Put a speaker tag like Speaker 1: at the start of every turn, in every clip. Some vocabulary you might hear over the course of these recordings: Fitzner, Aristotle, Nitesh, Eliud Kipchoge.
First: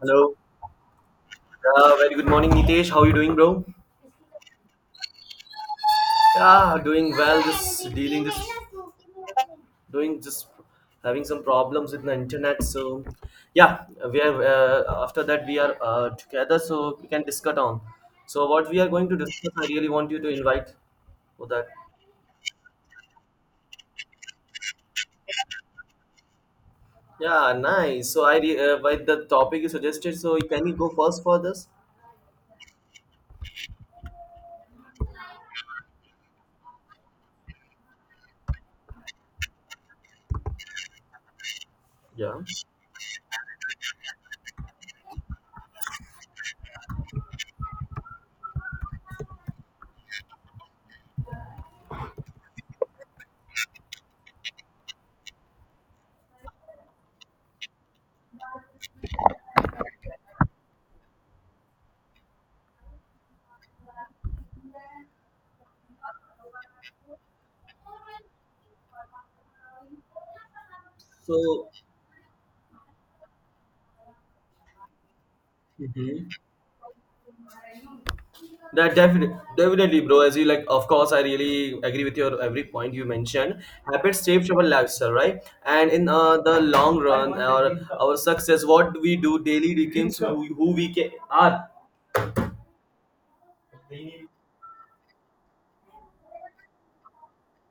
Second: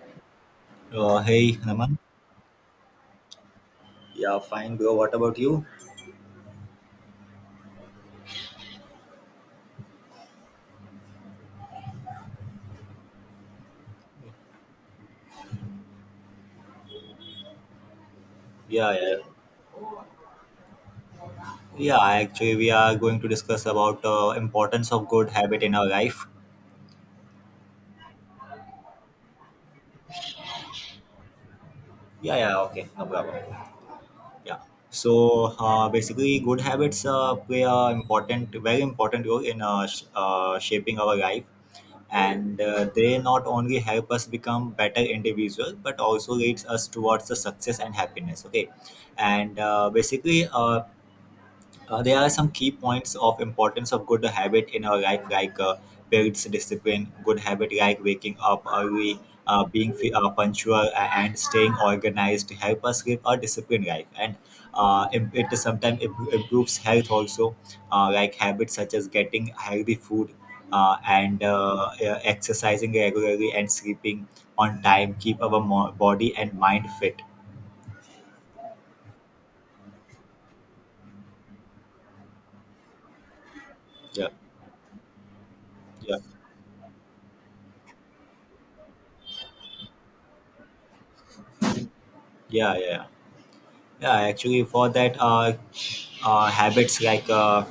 Speaker 1: Hello.
Speaker 2: Hey, Naman.
Speaker 1: Very good morning, Nitesh. How are you doing, bro?
Speaker 2: Yeah, fine, bro. What about you?
Speaker 1: Yeah, doing well. Just dealing this, doing just having some problems with the internet. So, yeah, we are. After that, we are together, so we can discuss on. So, what we are
Speaker 2: Yeah,
Speaker 1: going to
Speaker 2: yeah,
Speaker 1: discuss, I really want you to invite for that.
Speaker 2: yeah. Actually, we are going to discuss about importance of good habit in our life.
Speaker 1: Yeah, nice. So, by the topic you suggested. So, can you go first for this?
Speaker 2: Yeah, yeah, okay, no problem. Yeah. So basically, good habits play a important, very important role in shaping our life,
Speaker 1: Yeah.
Speaker 2: and they not only help us become better individual, but also leads us towards the success and happiness. Okay, and basically, there are some key points of importance of good habit in our life, like builds discipline, good habit like waking up early, being punctual, and staying organized help us live a disciplined life. And it sometimes improves health also, like habits such as getting healthy food uh, and
Speaker 1: So.
Speaker 2: uh, uh, exercising regularly and sleeping on time keep our
Speaker 1: Mhm.
Speaker 2: body and mind fit.
Speaker 1: That definitely, definitely, bro. As you like, of course, I really agree with your every point you mentioned. Habits
Speaker 2: Yeah,
Speaker 1: shapes our lifestyle, right? And in
Speaker 2: yeah,
Speaker 1: the long run, our success, what we do daily becomes who we are.
Speaker 2: yeah, yeah. Yeah, actually, for that, habits like uh,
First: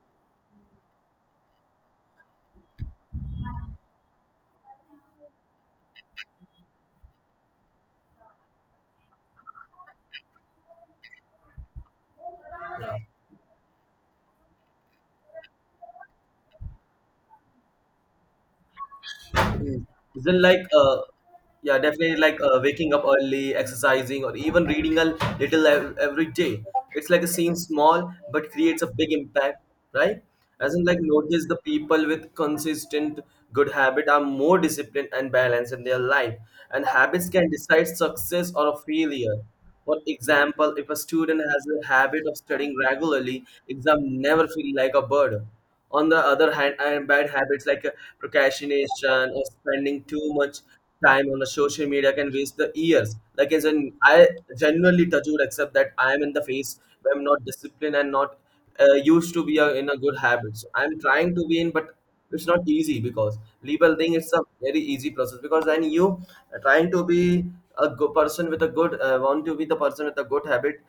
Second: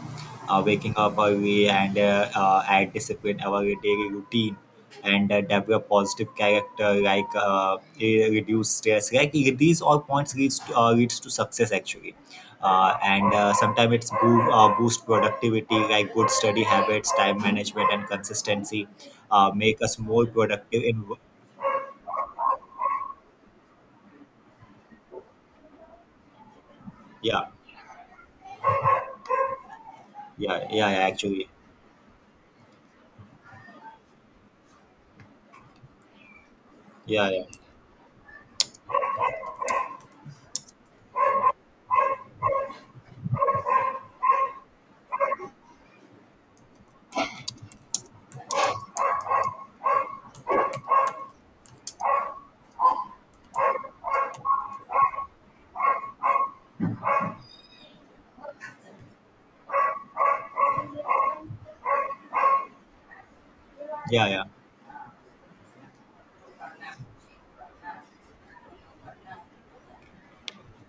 Speaker 2: uh, waking up early and add discipline our daily routine and develop positive character like reduce stress like these all points leads to, leads to success actually, and sometimes it's boost productivity like good study habits, time management and consistency, make
Speaker 1: Mm.
Speaker 2: us more
Speaker 1: Isn't like
Speaker 2: productive in
Speaker 1: yeah, definitely, like waking up early, exercising, or even reading a little every day. It's like a
Speaker 2: yeah,
Speaker 1: scene small but creates a big impact, right?
Speaker 2: yeah,
Speaker 1: As in,
Speaker 2: yeah,
Speaker 1: like,
Speaker 2: yeah,
Speaker 1: notice
Speaker 2: actually,
Speaker 1: the people with consistent good habit are more disciplined and balanced in their life, and habits
Speaker 2: yeah, yeah,
Speaker 1: can decide success or a failure. For example, if a student has a habit of studying regularly, exam never feel like a burden. On the other hand, I have bad habits like procrastination or spending too much time on the social media can waste the years. Like, as in, I genuinely touch wood, except that I am in the phase where I'm not disciplined and not used to be in a good habit. So I'm trying to be in, but it's not easy because label thing
Speaker 2: yeah,
Speaker 1: is a
Speaker 2: yeah,
Speaker 1: very easy process because when you are trying to be a good person with a good want to be the person with a good habit,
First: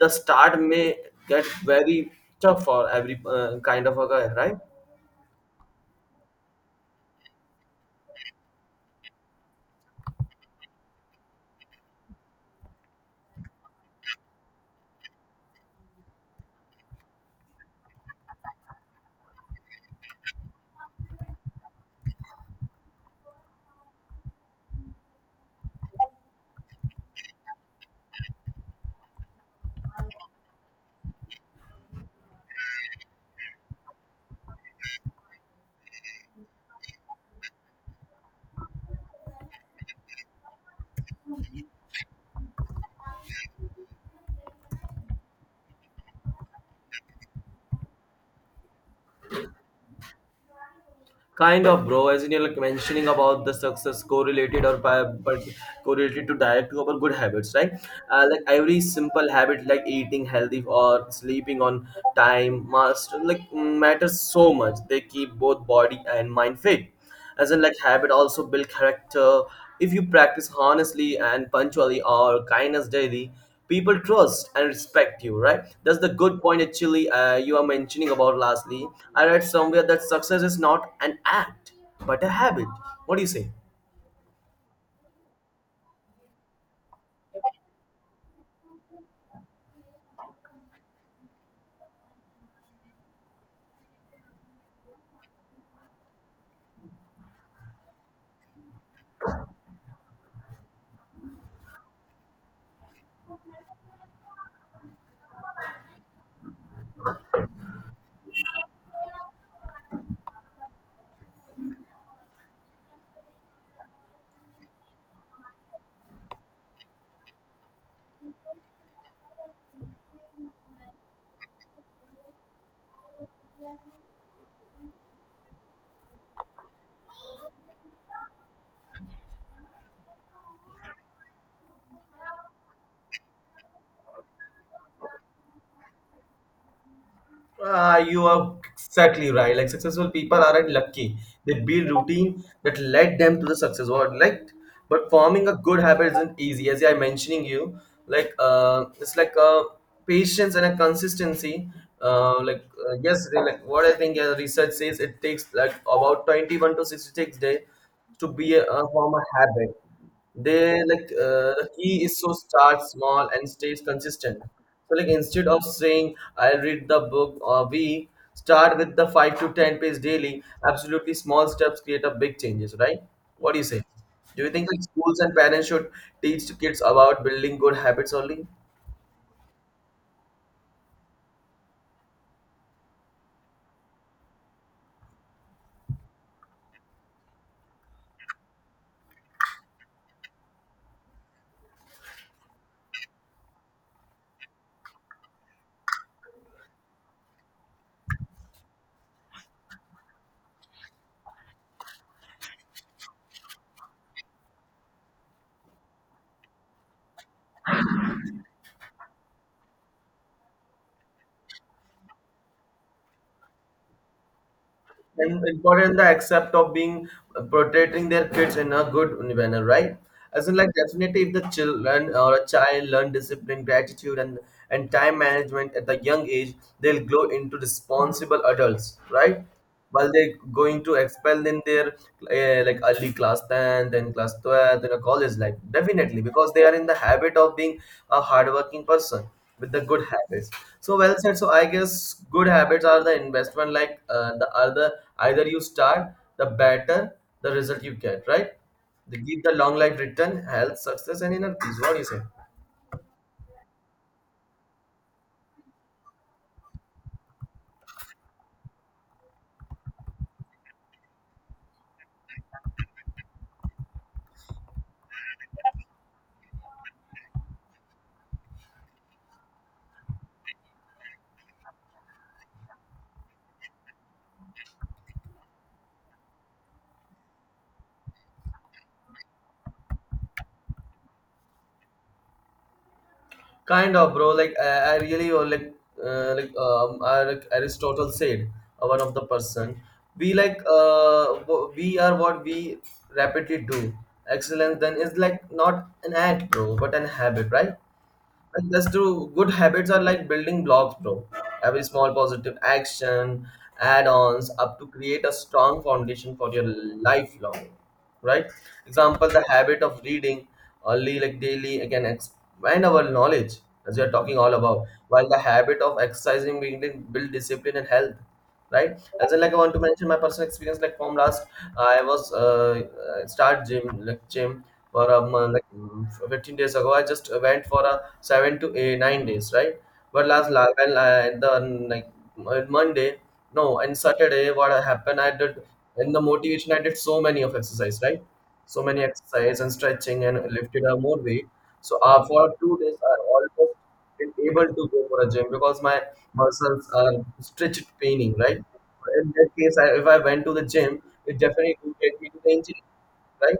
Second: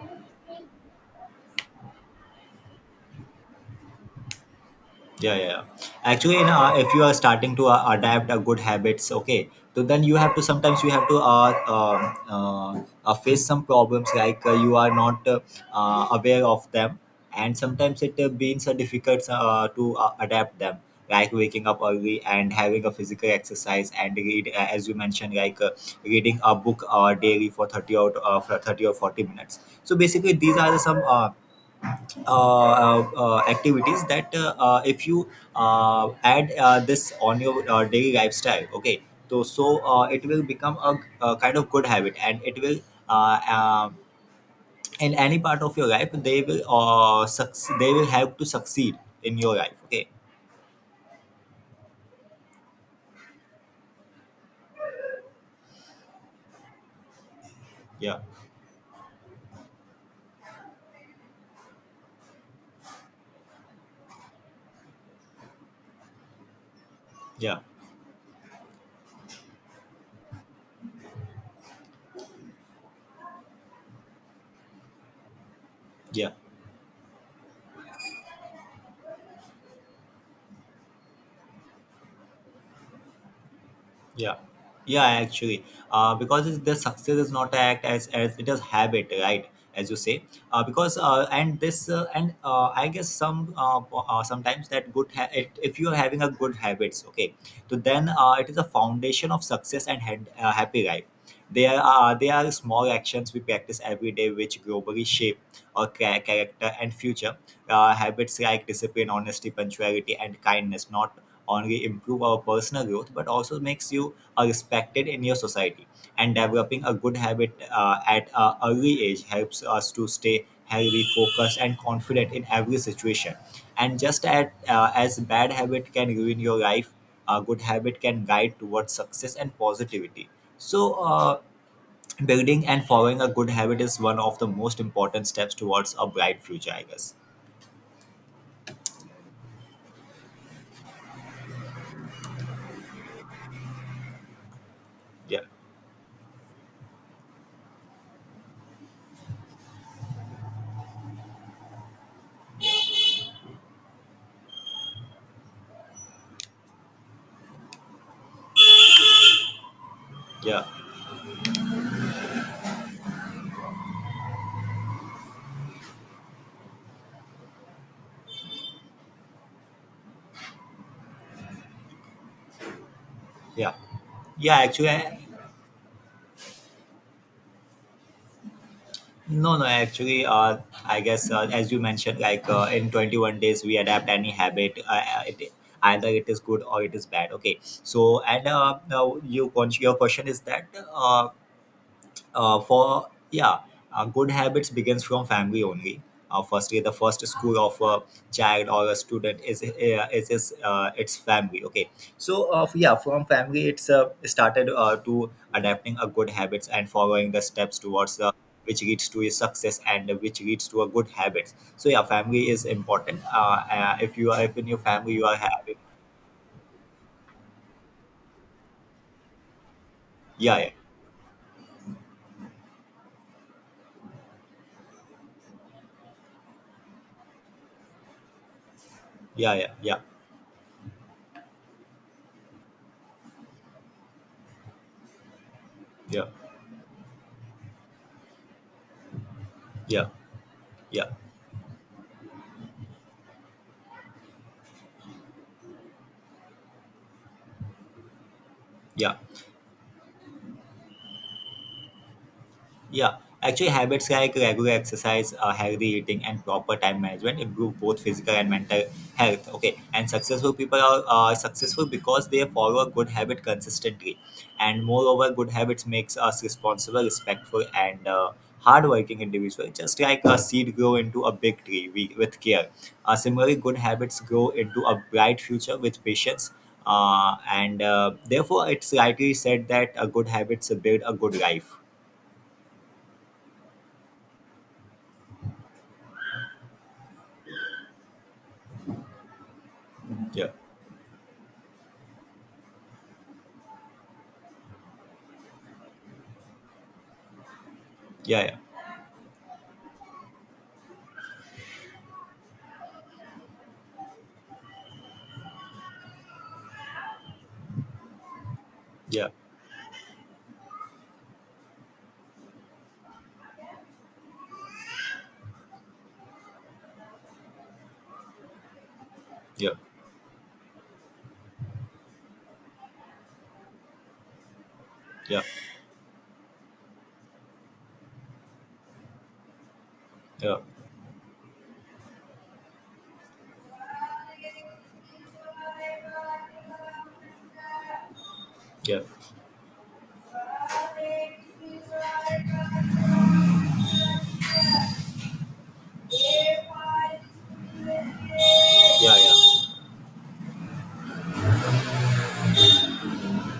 Speaker 1: the start may get very tough for every kind of a guy, right?
Speaker 2: yeah, yeah, yeah. Actually, you know, if you are starting to adapt a good habits, okay, so then you have to, sometimes you have to face some problems like you are not aware of them, and sometimes it beings difficult to adapt them, like waking up early and having a physical exercise and read, as you mentioned, like reading a book daily for 30 or for 30 or 40 minutes. So basically these are the some activities that if you add this on your daily lifestyle, okay, so it will become a kind of good habit, and it will uh, uh, in any part of your life, they will they will help to succeed in your life, okay.
Speaker 1: Kind of, bro, as in you're like mentioning about the success correlated or by but correlated to direct to our good habits, right?
Speaker 2: Yeah,
Speaker 1: Like every simple habit like eating healthy or sleeping on time must like matters so much, they keep both body and mind fit. As
Speaker 2: yeah,
Speaker 1: in, like, habit also build character. If you practice honestly and punctually or kindness daily, people trust and respect you, right? That's the
Speaker 2: yeah,
Speaker 1: good point. Actually, you are mentioning about lastly. I read somewhere that success is not an act but a habit. What do you say?
Speaker 2: yeah, yeah, actually, because it's, the success is not act, as it is habit, right? As you say, because and this and I guess some, sometimes that good it, if you're having a good habits, okay, so then it is a foundation of success and hand, happy life. There are small actions we practice every day which globally shape our character and future. Habits like discipline, honesty, punctuality and kindness not only improve our personal growth but also makes you respected in your society, and developing a good habit at an early age helps us to stay healthy, focused and confident in every situation. And just at, as bad habit can ruin your life, a good habit can guide towards success and positivity. So building and following a good habit is one of the most important steps towards a bright future, I guess.
Speaker 1: Ah, you are exactly right. Like successful people aren't lucky. They build routine that led them to the success. What like, but
Speaker 2: Yeah,
Speaker 1: forming a good habit isn't easy. As I mentioning you, like, it's like a patience and a consistency. Like yes, they, like what I think research says it takes like about 21 to 66 days to be form a habit.
Speaker 2: yeah,
Speaker 1: They, like, the key is to start small and stay consistent. So, like, instead of saying I'll read the book a week, start with the 5 to 10 page daily. Absolutely, small steps create a big changes, right? What do you
Speaker 2: yeah,
Speaker 1: say? Do you
Speaker 2: yeah,
Speaker 1: think like
Speaker 2: actually,
Speaker 1: schools and parents should teach kids about building good habits only?
Speaker 2: no, no, actually, I guess, as you mentioned, like in 21 days, we adapt any habit. It, either it is good or it is bad. Okay. So, and now you, your question is that uh, for yeah good habits begins from family only. Firstly, the first school of a child or a student is, is his, its family, okay. So yeah, from family it's started to adapting a good habits and following the steps towards the, which leads to a success and which leads to a good habits. So yeah, family is important. If you are, if in your family you are
Speaker 1: And
Speaker 2: having,
Speaker 1: important the accept of being protecting their kids in a good manner, right? As in,
Speaker 2: yeah,
Speaker 1: like,
Speaker 2: yeah,
Speaker 1: definitely if the children or a child learn discipline, gratitude, and time management at the young age, they'll grow into responsible adults, right?
Speaker 2: yeah, yeah, yeah,
Speaker 1: While they're going to expel in their, like, early class 10, then class 12, then a college life, definitely,
Speaker 2: yeah,
Speaker 1: because they are in the habit of being a hardworking person with the good
Speaker 2: yeah,
Speaker 1: habits. So,
Speaker 2: yeah,
Speaker 1: well said. So I guess good habits are the investment, like, the other, either you start, the better the result you get, right?
Speaker 2: yeah.
Speaker 1: They give the long life return, health, success, and inner peace. What do you say?
Speaker 2: Yeah, actually, habits like regular exercise, healthy eating, and proper time management improve both physical and mental health. Okay, and successful people are successful because they follow a good habit consistently, and moreover, good habits makes us responsible, respectful, and hardworking individual. Just like a seed grow into a big tree we, with care, similarly, good habits grow into a bright future with patience. And therefore, it's rightly said that a good habits build a good life.
Speaker 1: Kind of, bro, like I really like Aristotle said, one of the person, we
Speaker 2: Yeah.
Speaker 1: like we are what we rapidly do. Excellence, then, is like not an act, bro, but an habit, right?
Speaker 2: Yeah, yeah,
Speaker 1: And that's true. Good habits are like building blocks, bro. Every small positive action, add ons, up to create a strong foundation for your lifelong, right? Example,
Speaker 2: yeah,
Speaker 1: the habit of reading early, like daily, again, expand our knowledge, as we are talking all about, while the habit of exercising building build discipline and health. Right, as in, like, I
Speaker 2: yeah,
Speaker 1: want to mention my personal experience. Like from last, I was start gym, like gym for
Speaker 2: yeah,
Speaker 1: like 15 days ago. I just went for a 7 to 8, 9 days, right? But last
Speaker 2: yeah,
Speaker 1: last and the like, on Monday, no, and Saturday, what happened? I did in the motivation. I did so many of exercise, right? So
Speaker 2: yeah, yeah,
Speaker 1: many
Speaker 2: yeah,
Speaker 1: exercise and stretching and lifted up more weight. So for 2 days, I almost been able to go for a gym because my muscles are stretched paining, right? In that case, I, if I went to the gym, it definitely would get me to the injury, right?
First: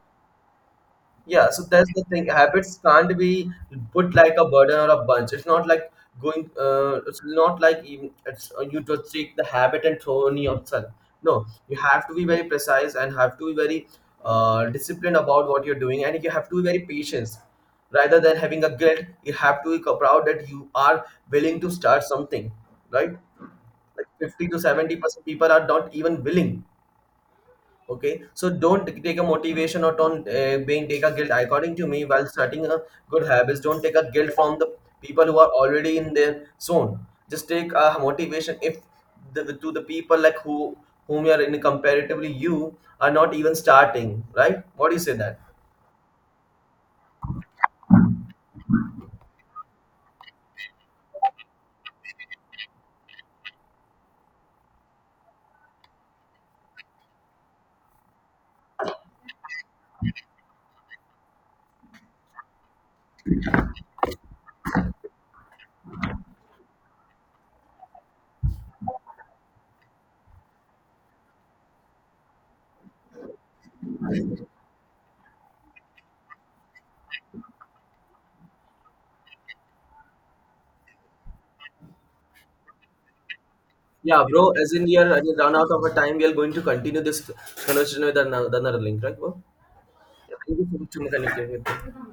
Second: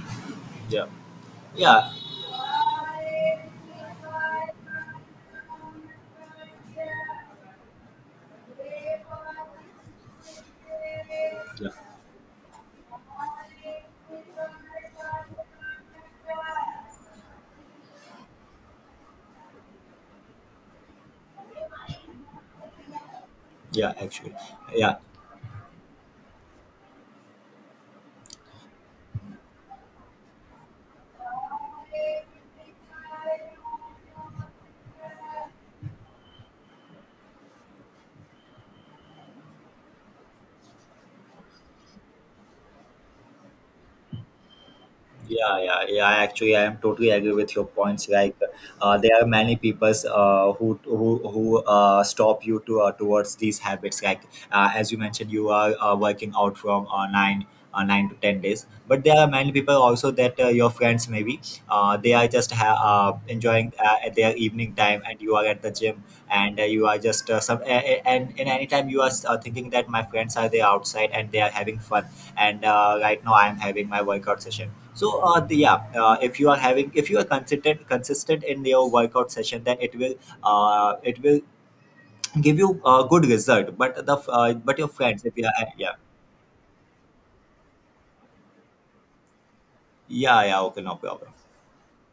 Speaker 2: yeah,
Speaker 1: Yeah, so that's
Speaker 2: yeah,
Speaker 1: the thing. Habits can't be put like a burden or a bunch. It's not like going. It's not like even it's you just take the habit and throw on yourself. No,
Speaker 2: yeah,
Speaker 1: you have to be very precise and have to be very disciplined about what you're doing, and you have to be very patient. Rather than having a guilt, you have to be proud that you are willing to start something, right?
Speaker 2: yeah,
Speaker 1: Like
Speaker 2: actually,
Speaker 1: fifty to seventy
Speaker 2: yeah.
Speaker 1: percent people are not even willing. Okay, so don't take a motivation or don't being take a guilt. According to me, while starting a good habits, don't take a guilt from the people who are already in their zone. Just take a motivation if the, to the people like who whom you are in comparatively you are not even starting, right? What do you say that?
Speaker 2: Yeah, yeah, yeah. I Actually, I am totally agree with your points. Like, there are many peoples who stop you to towards these habits. Like, as you mentioned, you are working out from nine. 9 to 10 days, but there are many people also that your friends maybe they are just enjoying at their evening time, and you are at the gym, and you are just and anytime you are thinking that my friends are there outside and they are having fun, and right now I'm having my workout session. So the, yeah If you are having, if you are consistent in your workout session, then it will give you a good result, but the,
Speaker 1: Yeah, bro. As
Speaker 2: but
Speaker 1: in,
Speaker 2: your
Speaker 1: we are
Speaker 2: friends, if
Speaker 1: we
Speaker 2: you
Speaker 1: run
Speaker 2: are,
Speaker 1: out of a
Speaker 2: yeah,
Speaker 1: time, we are going to continue this conversation with another link, right, bro? Yeah,
Speaker 2: yeah,
Speaker 1: thank
Speaker 2: yeah,
Speaker 1: you
Speaker 2: okay, no
Speaker 1: so much for
Speaker 2: problem.
Speaker 1: connecting with me.